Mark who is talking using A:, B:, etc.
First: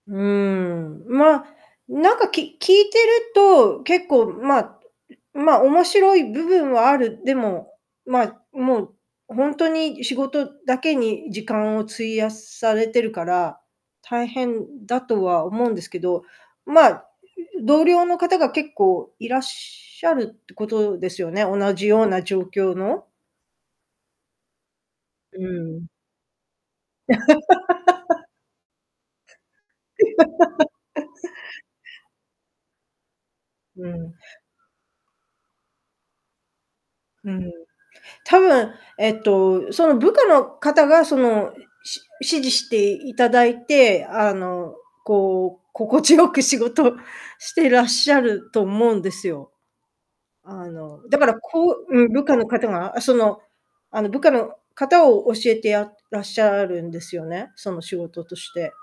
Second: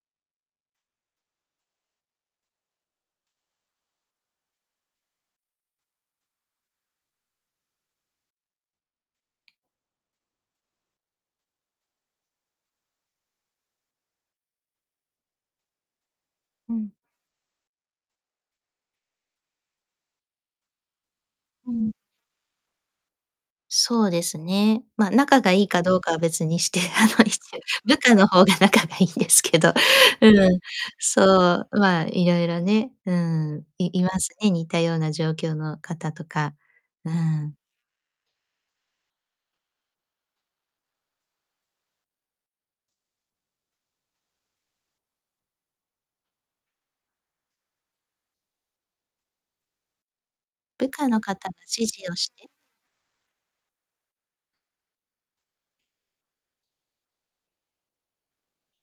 A: うーん、まあ、なんか、き聞いてると、結構まあ、ん、ん、まあ面白い部分はある、でも、ま、もうほんとに仕事だけに時間を費やされてるから、大変だとは思うんですけど、
B: う
A: まあ、
B: ん。
A: う、う、同僚の方が結構いらっしゃるってことですよね、
B: う
A: 同じ
B: ん。
A: ような状況の。
B: そうですね。ま、仲
A: う
B: がいいか
A: ん。
B: どうかは別にして、あの、いち部下の方が仲がいいんで すけど。うん、そ う。まあいろいろね、うん。
A: う
B: いいま
A: ん。
B: すね、似たような状況の方とか。う
A: うん。
B: ん。
A: 多分えっとその部下の方がそのし指示していただいて、あのこう心地よく仕事してらっしゃると思うんですよ。あ
B: 部
A: の、
B: 下
A: だ
B: の
A: から
B: 方が
A: こ
B: 指
A: うう
B: 示
A: ん、
B: を
A: 部
B: し
A: 下
B: て
A: の方があ、その、あの部下の方を教えてあらっしゃるんですよね、その仕事として。